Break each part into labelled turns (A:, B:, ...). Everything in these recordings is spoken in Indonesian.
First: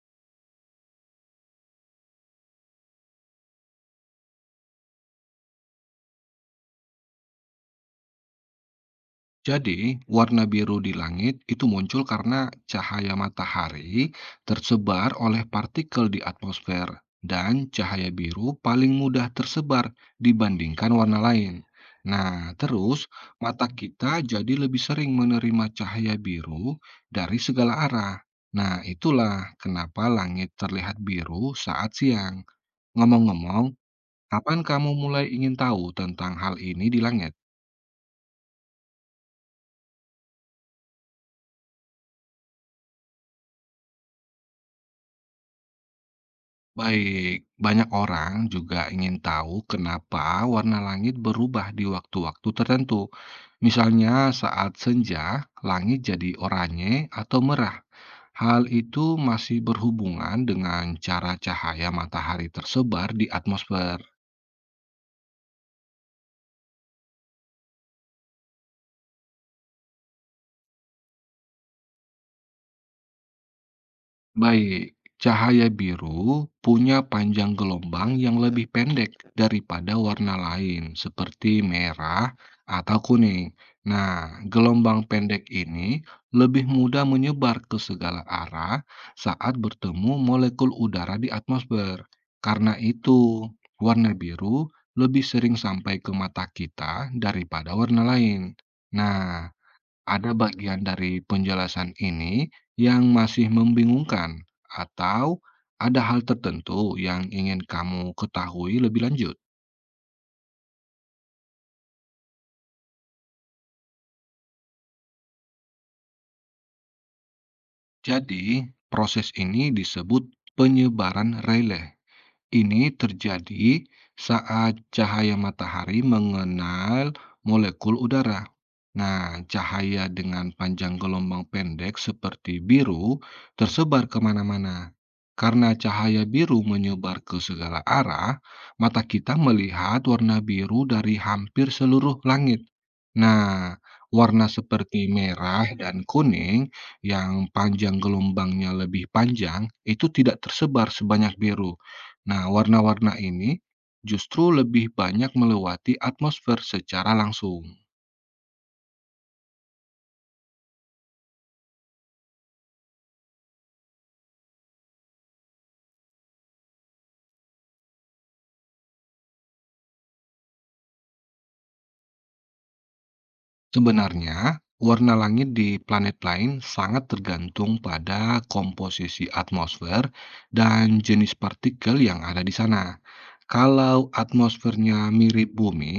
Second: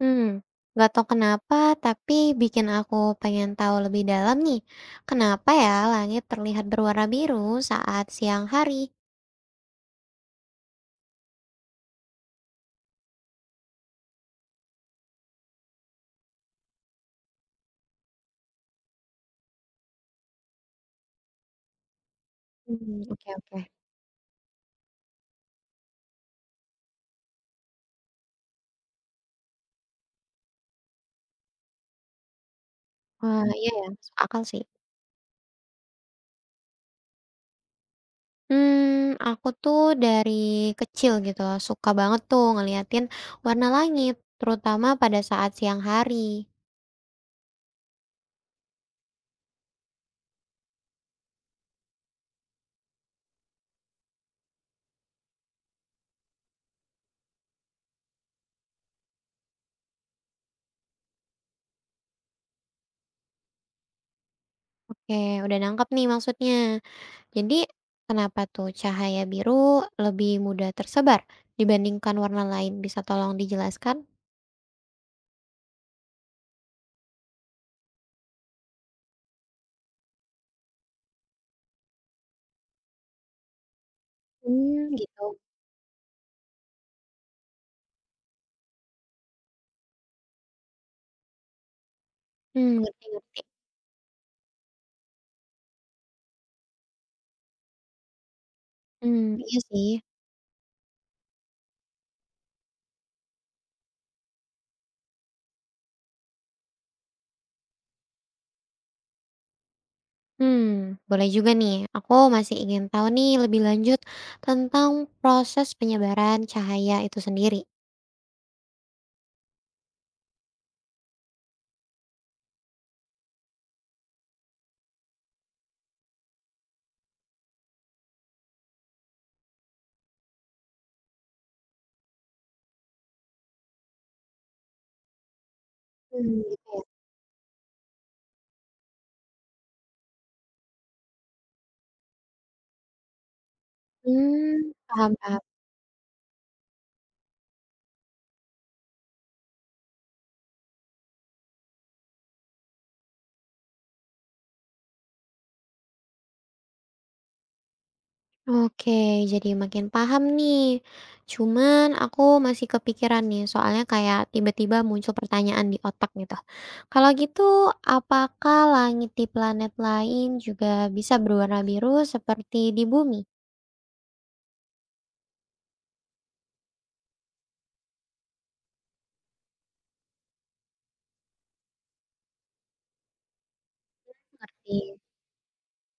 A: Hmm, nggak tau kenapa, tapi bikin aku pengen tahu lebih dalam nih. Kenapa ya langit terlihat berwarna biru saat siang hari?
B: Jadi, warna biru di langit itu muncul karena cahaya matahari tersebar oleh partikel di atmosfer, dan cahaya biru paling mudah tersebar dibandingkan warna lain. Nah,
A: Hmm,
B: terus
A: oke oke.
B: mata kita jadi lebih sering menerima cahaya biru dari segala arah. Nah, itulah kenapa langit terlihat biru saat siang.
A: Wah,
B: Ngomong-ngomong,
A: iya ya, masuk akal
B: kapan
A: sih.
B: kamu mulai ingin tahu tentang hal ini di langit?
A: Hmm, aku tuh dari kecil gitu, suka banget tuh ngeliatin warna langit, terutama pada saat siang hari.
B: Baik, banyak orang juga ingin tahu kenapa warna langit berubah di waktu-waktu tertentu. Misalnya saat senja, langit jadi oranye atau merah. Hal itu masih berhubungan dengan cara cahaya matahari tersebar di atmosfer.
A: Oke, udah nangkep nih maksudnya. Jadi, kenapa tuh cahaya biru lebih mudah tersebar dibandingkan warna lain? Bisa tolong dijelaskan?
B: Baik, cahaya biru punya panjang gelombang yang lebih pendek daripada warna lain, seperti merah atau kuning. Nah,
A: Mmm,
B: gelombang
A: gitu.
B: pendek ini lebih mudah menyebar ke segala arah saat bertemu molekul udara di atmosfer.
A: Mmm,
B: Karena
A: ngerti ngerti.
B: itu, warna biru lebih sering sampai ke mata kita daripada warna lain.
A: Mmm,
B: Nah,
A: iya sih.
B: ada bagian dari penjelasan ini yang masih membingungkan, atau ada hal tertentu yang ingin kamu ketahui lebih lanjut.
A: Mmm, boleh juga nih. Aku masih ingin tahu nih lebih lanjut tentang proses penyebaran cahaya itu sendiri.
B: Jadi, proses ini disebut penyebaran relay. Ini terjadi saat cahaya matahari mengenal molekul udara. Nah, cahaya dengan panjang gelombang pendek seperti biru tersebar kemana-mana. Karena cahaya
A: Mmm,
B: biru
A: gitu.
B: menyebar ke segala arah, mata kita melihat warna biru dari hampir seluruh langit. Nah, warna
A: Mmm,
B: seperti
A: paham paham.
B: merah dan kuning yang panjang gelombangnya lebih panjang itu tidak tersebar sebanyak biru. Nah, warna-warna ini justru lebih banyak melewati atmosfer secara langsung.
A: Oke, jadi makin paham nih. Cuman aku masih kepikiran nih, soalnya kayak tiba-tiba muncul pertanyaan di otak gitu. Kalau gitu, apakah langit di planet lain juga bisa berwarna biru seperti di bumi?
B: Sebenarnya, warna langit di planet lain sangat tergantung pada komposisi atmosfer dan jenis partikel yang ada di sana. Kalau atmosfernya mirip bumi,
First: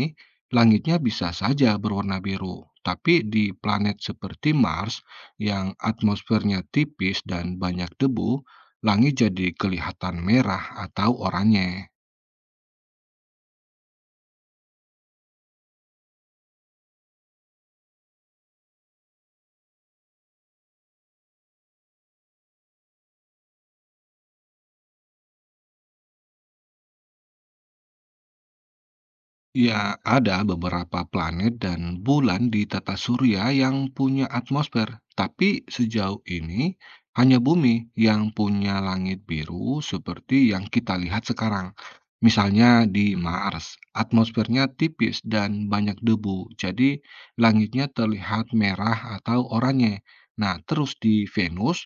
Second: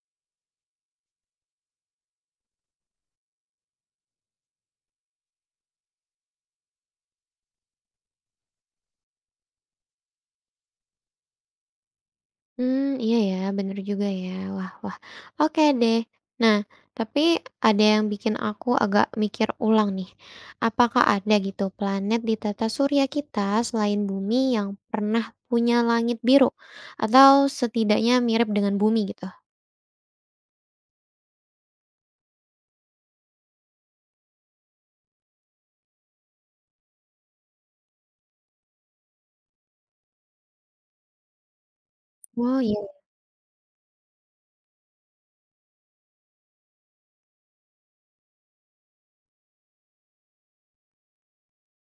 B: langitnya bisa saja berwarna biru. Tapi di planet seperti Mars yang atmosfernya tipis dan banyak debu, langit jadi kelihatan merah atau oranye.
A: Hmm, iya ya, bener juga ya. Wah wah, oke deh. Nah, tapi ada yang bikin aku agak mikir ulang nih. Apakah ada gitu planet di tata surya kita selain Bumi yang pernah punya langit biru atau setidaknya mirip dengan Bumi gitu?
B: Ya, ada beberapa planet dan bulan di tata surya yang punya atmosfer, tapi sejauh ini hanya bumi yang punya langit biru seperti yang kita lihat sekarang.
A: Oh
B: Misalnya
A: iya.
B: di Mars, atmosfernya tipis dan banyak debu, jadi langitnya terlihat merah atau oranye. Nah, terus di Venus,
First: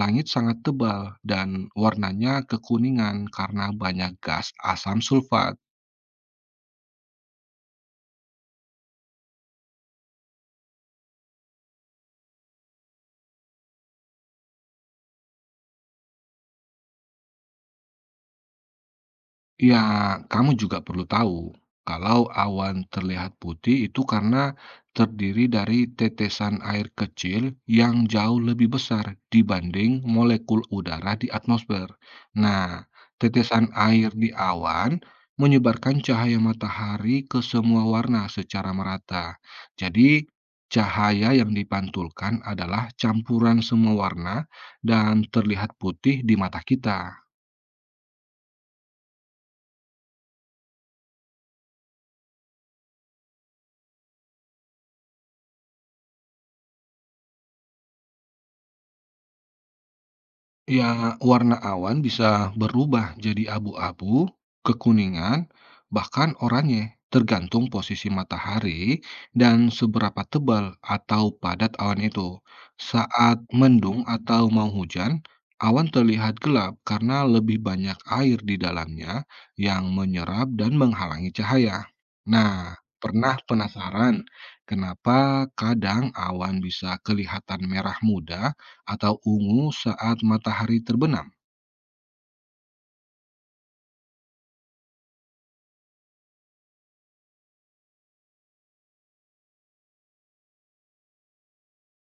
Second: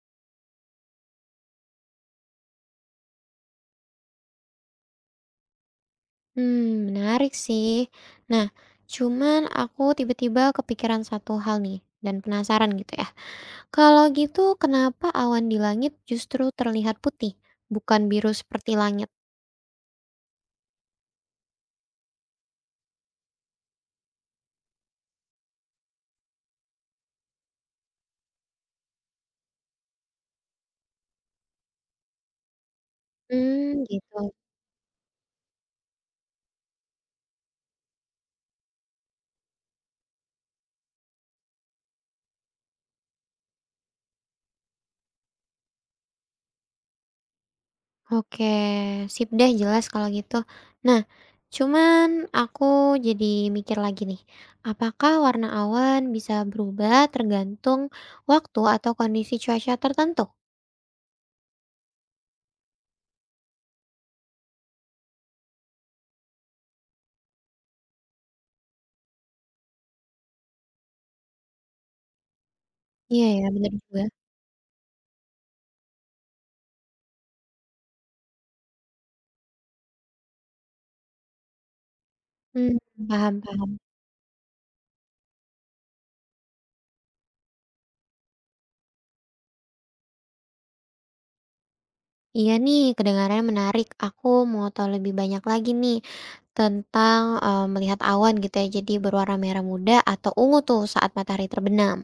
B: langit sangat tebal dan warnanya kekuningan karena banyak gas asam sulfat.
A: Hmm, menarik sih. Nah, cuman aku tiba-tiba kepikiran satu hal nih dan penasaran gitu ya. Kalau gitu, kenapa awan di langit justru terlihat putih, bukan biru seperti langit?
B: Ya, kamu juga perlu tahu kalau awan terlihat putih itu karena terdiri dari tetesan air kecil yang jauh lebih besar dibanding molekul udara di atmosfer. Nah, tetesan
A: Hmm,
B: air di
A: gitu.
B: awan menyebarkan cahaya matahari ke semua warna secara merata. Jadi, cahaya yang dipantulkan adalah campuran semua warna dan terlihat putih di mata kita.
A: Oke, sip deh, jelas kalau gitu. Nah, cuman aku jadi mikir lagi nih, apakah warna awan bisa berubah tergantung waktu atau kondisi cuaca tertentu?
B: Ya, warna awan bisa berubah jadi abu-abu, kekuningan, bahkan oranye, tergantung posisi matahari dan seberapa tebal atau padat awan itu.
A: Iya
B: Saat
A: ya, benar juga.
B: mendung atau mau hujan, awan terlihat gelap karena lebih banyak air di dalamnya yang menyerap dan menghalangi cahaya. Nah,
A: Hmm,
B: pernah
A: paham paham.
B: penasaran kenapa kadang awan bisa kelihatan merah muda? Atau ungu saat matahari terbenam?
A: Iya nih, kedengarannya menarik. Aku mau tahu lebih banyak lagi nih. Tentang, melihat awan gitu ya, jadi berwarna merah muda atau ungu tuh saat matahari terbenam.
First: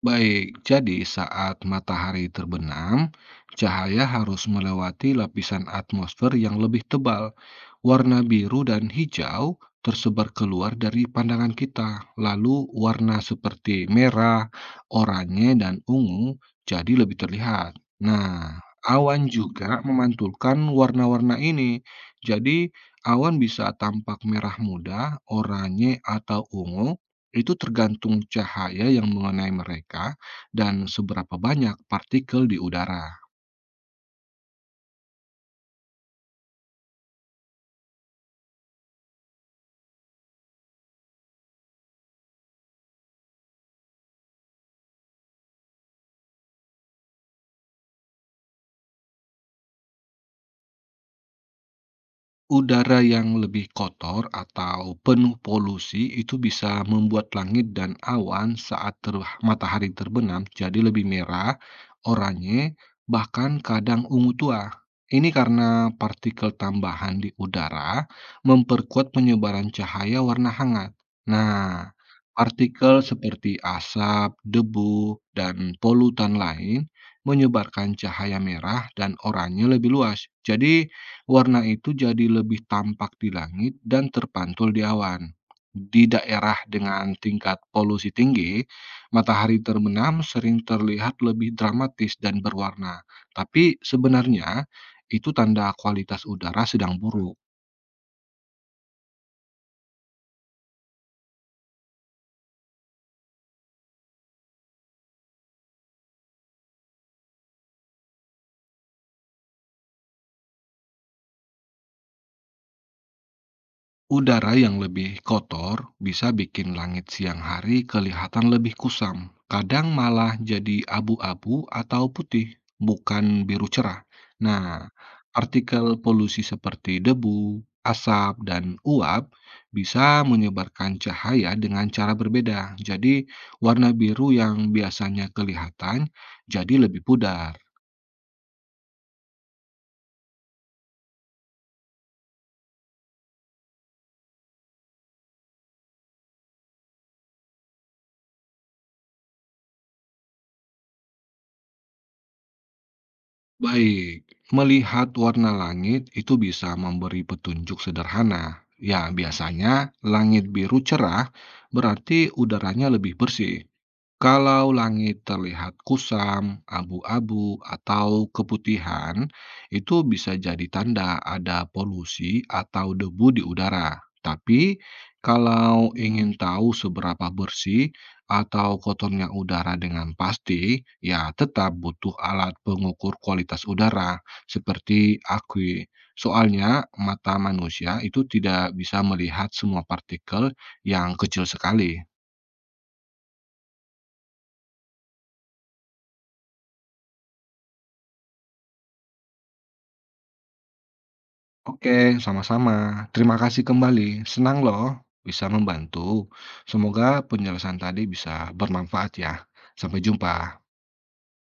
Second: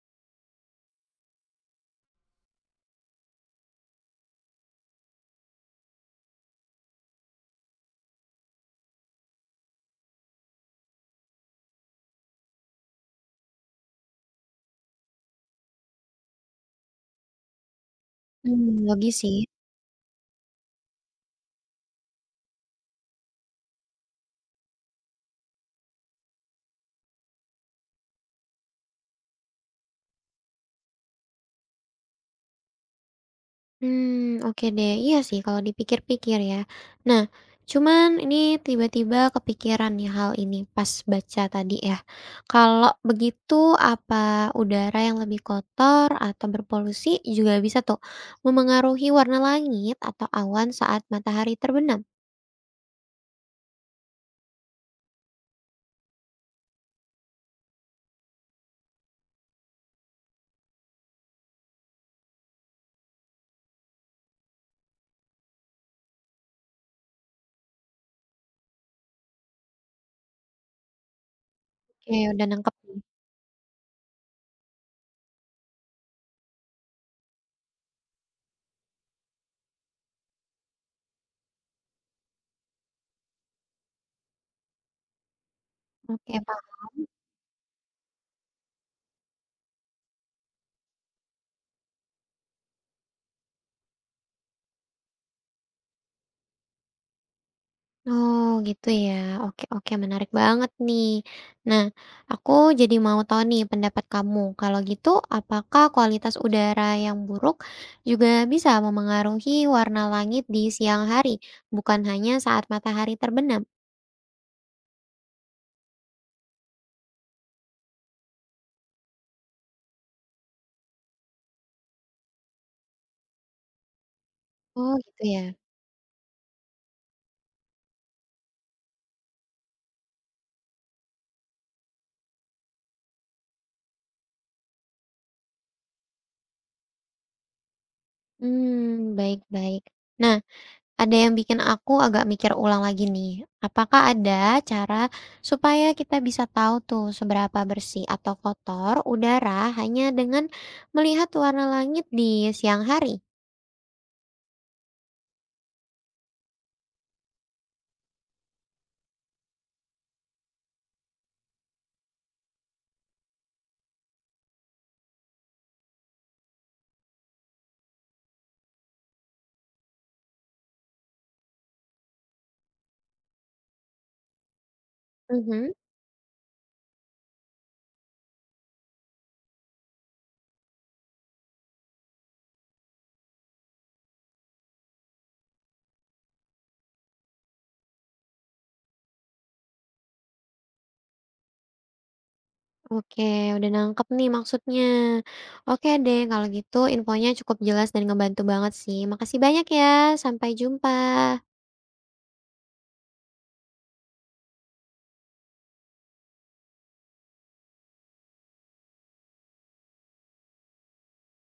B: Baik, jadi saat matahari terbenam, cahaya harus melewati lapisan atmosfer yang lebih tebal. Warna biru dan hijau tersebar keluar dari pandangan kita. Lalu warna seperti merah, oranye, dan ungu jadi lebih terlihat. Nah,
A: Mmm, logis
B: awan
A: sih.
B: juga memantulkan warna-warna ini. Jadi, awan bisa tampak merah muda, oranye, atau ungu. Itu tergantung cahaya yang mengenai mereka dan seberapa banyak partikel di udara.
A: Mmm, oke deh. Iya sih kalau dipikir-pikir ya. Nah, cuman ini tiba-tiba kepikiran nih hal ini pas baca tadi ya. Kalau begitu apa udara yang lebih kotor atau berpolusi juga bisa tuh memengaruhi warna langit atau awan saat matahari terbenam?
B: Udara yang lebih kotor atau penuh polusi itu bisa membuat langit dan awan saat matahari terbenam jadi lebih merah, oranye, bahkan kadang ungu tua. Ini karena partikel tambahan di udara memperkuat penyebaran cahaya warna hangat. Nah,
A: Oke, udah nangkep nih.
B: partikel seperti asap, debu, dan polutan lain menyebarkan cahaya merah dan oranye lebih luas. Jadi, warna itu jadi lebih tampak di langit dan terpantul di awan. Di
A: Oke.
B: daerah dengan tingkat polusi tinggi, matahari terbenam sering terlihat lebih dramatis dan berwarna. Tapi sebenarnya itu tanda kualitas udara sedang buruk.
A: Oh, gitu ya. Oke, oke, menarik banget nih. Nah, aku jadi mau tahu nih pendapat kamu. Kalau gitu, apakah kualitas udara yang buruk juga bisa memengaruhi warna langit di siang hari, bukan hanya saat matahari terbenam?
B: Udara yang lebih kotor bisa bikin langit siang hari kelihatan lebih kusam, kadang malah jadi abu-abu atau putih, bukan biru cerah. Nah,
A: Oh, gitu ya.
B: partikel polusi seperti debu, asap, dan uap bisa menyebarkan cahaya dengan cara berbeda. Jadi, warna biru yang biasanya kelihatan jadi lebih pudar.
A: Hmm, baik-baik. Nah, ada yang bikin aku agak mikir ulang lagi nih, apakah ada cara supaya kita bisa tahu tuh seberapa bersih atau kotor udara hanya dengan melihat warna langit di siang hari?
B: Baik, melihat warna langit itu bisa memberi petunjuk sederhana. Ya, biasanya langit biru cerah berarti udaranya lebih bersih. Kalau langit terlihat kusam, abu-abu, atau keputihan, itu bisa jadi tanda ada polusi atau debu di udara. Tapi,
A: Mhm.
B: kalau ingin tahu seberapa bersih atau kotornya udara dengan pasti, ya tetap butuh alat pengukur kualitas udara seperti akui. Soalnya, mata manusia itu tidak bisa melihat semua partikel yang kecil sekali.
A: Oke, udah nangkep nih maksudnya. Oke deh, kalau gitu infonya cukup jelas dan ngebantu banget sih. Makasih banyak ya, sampai jumpa.
B: Oke, sama-sama. Terima kasih kembali. Senang loh bisa membantu. Semoga penjelasan tadi bisa bermanfaat ya. Sampai jumpa.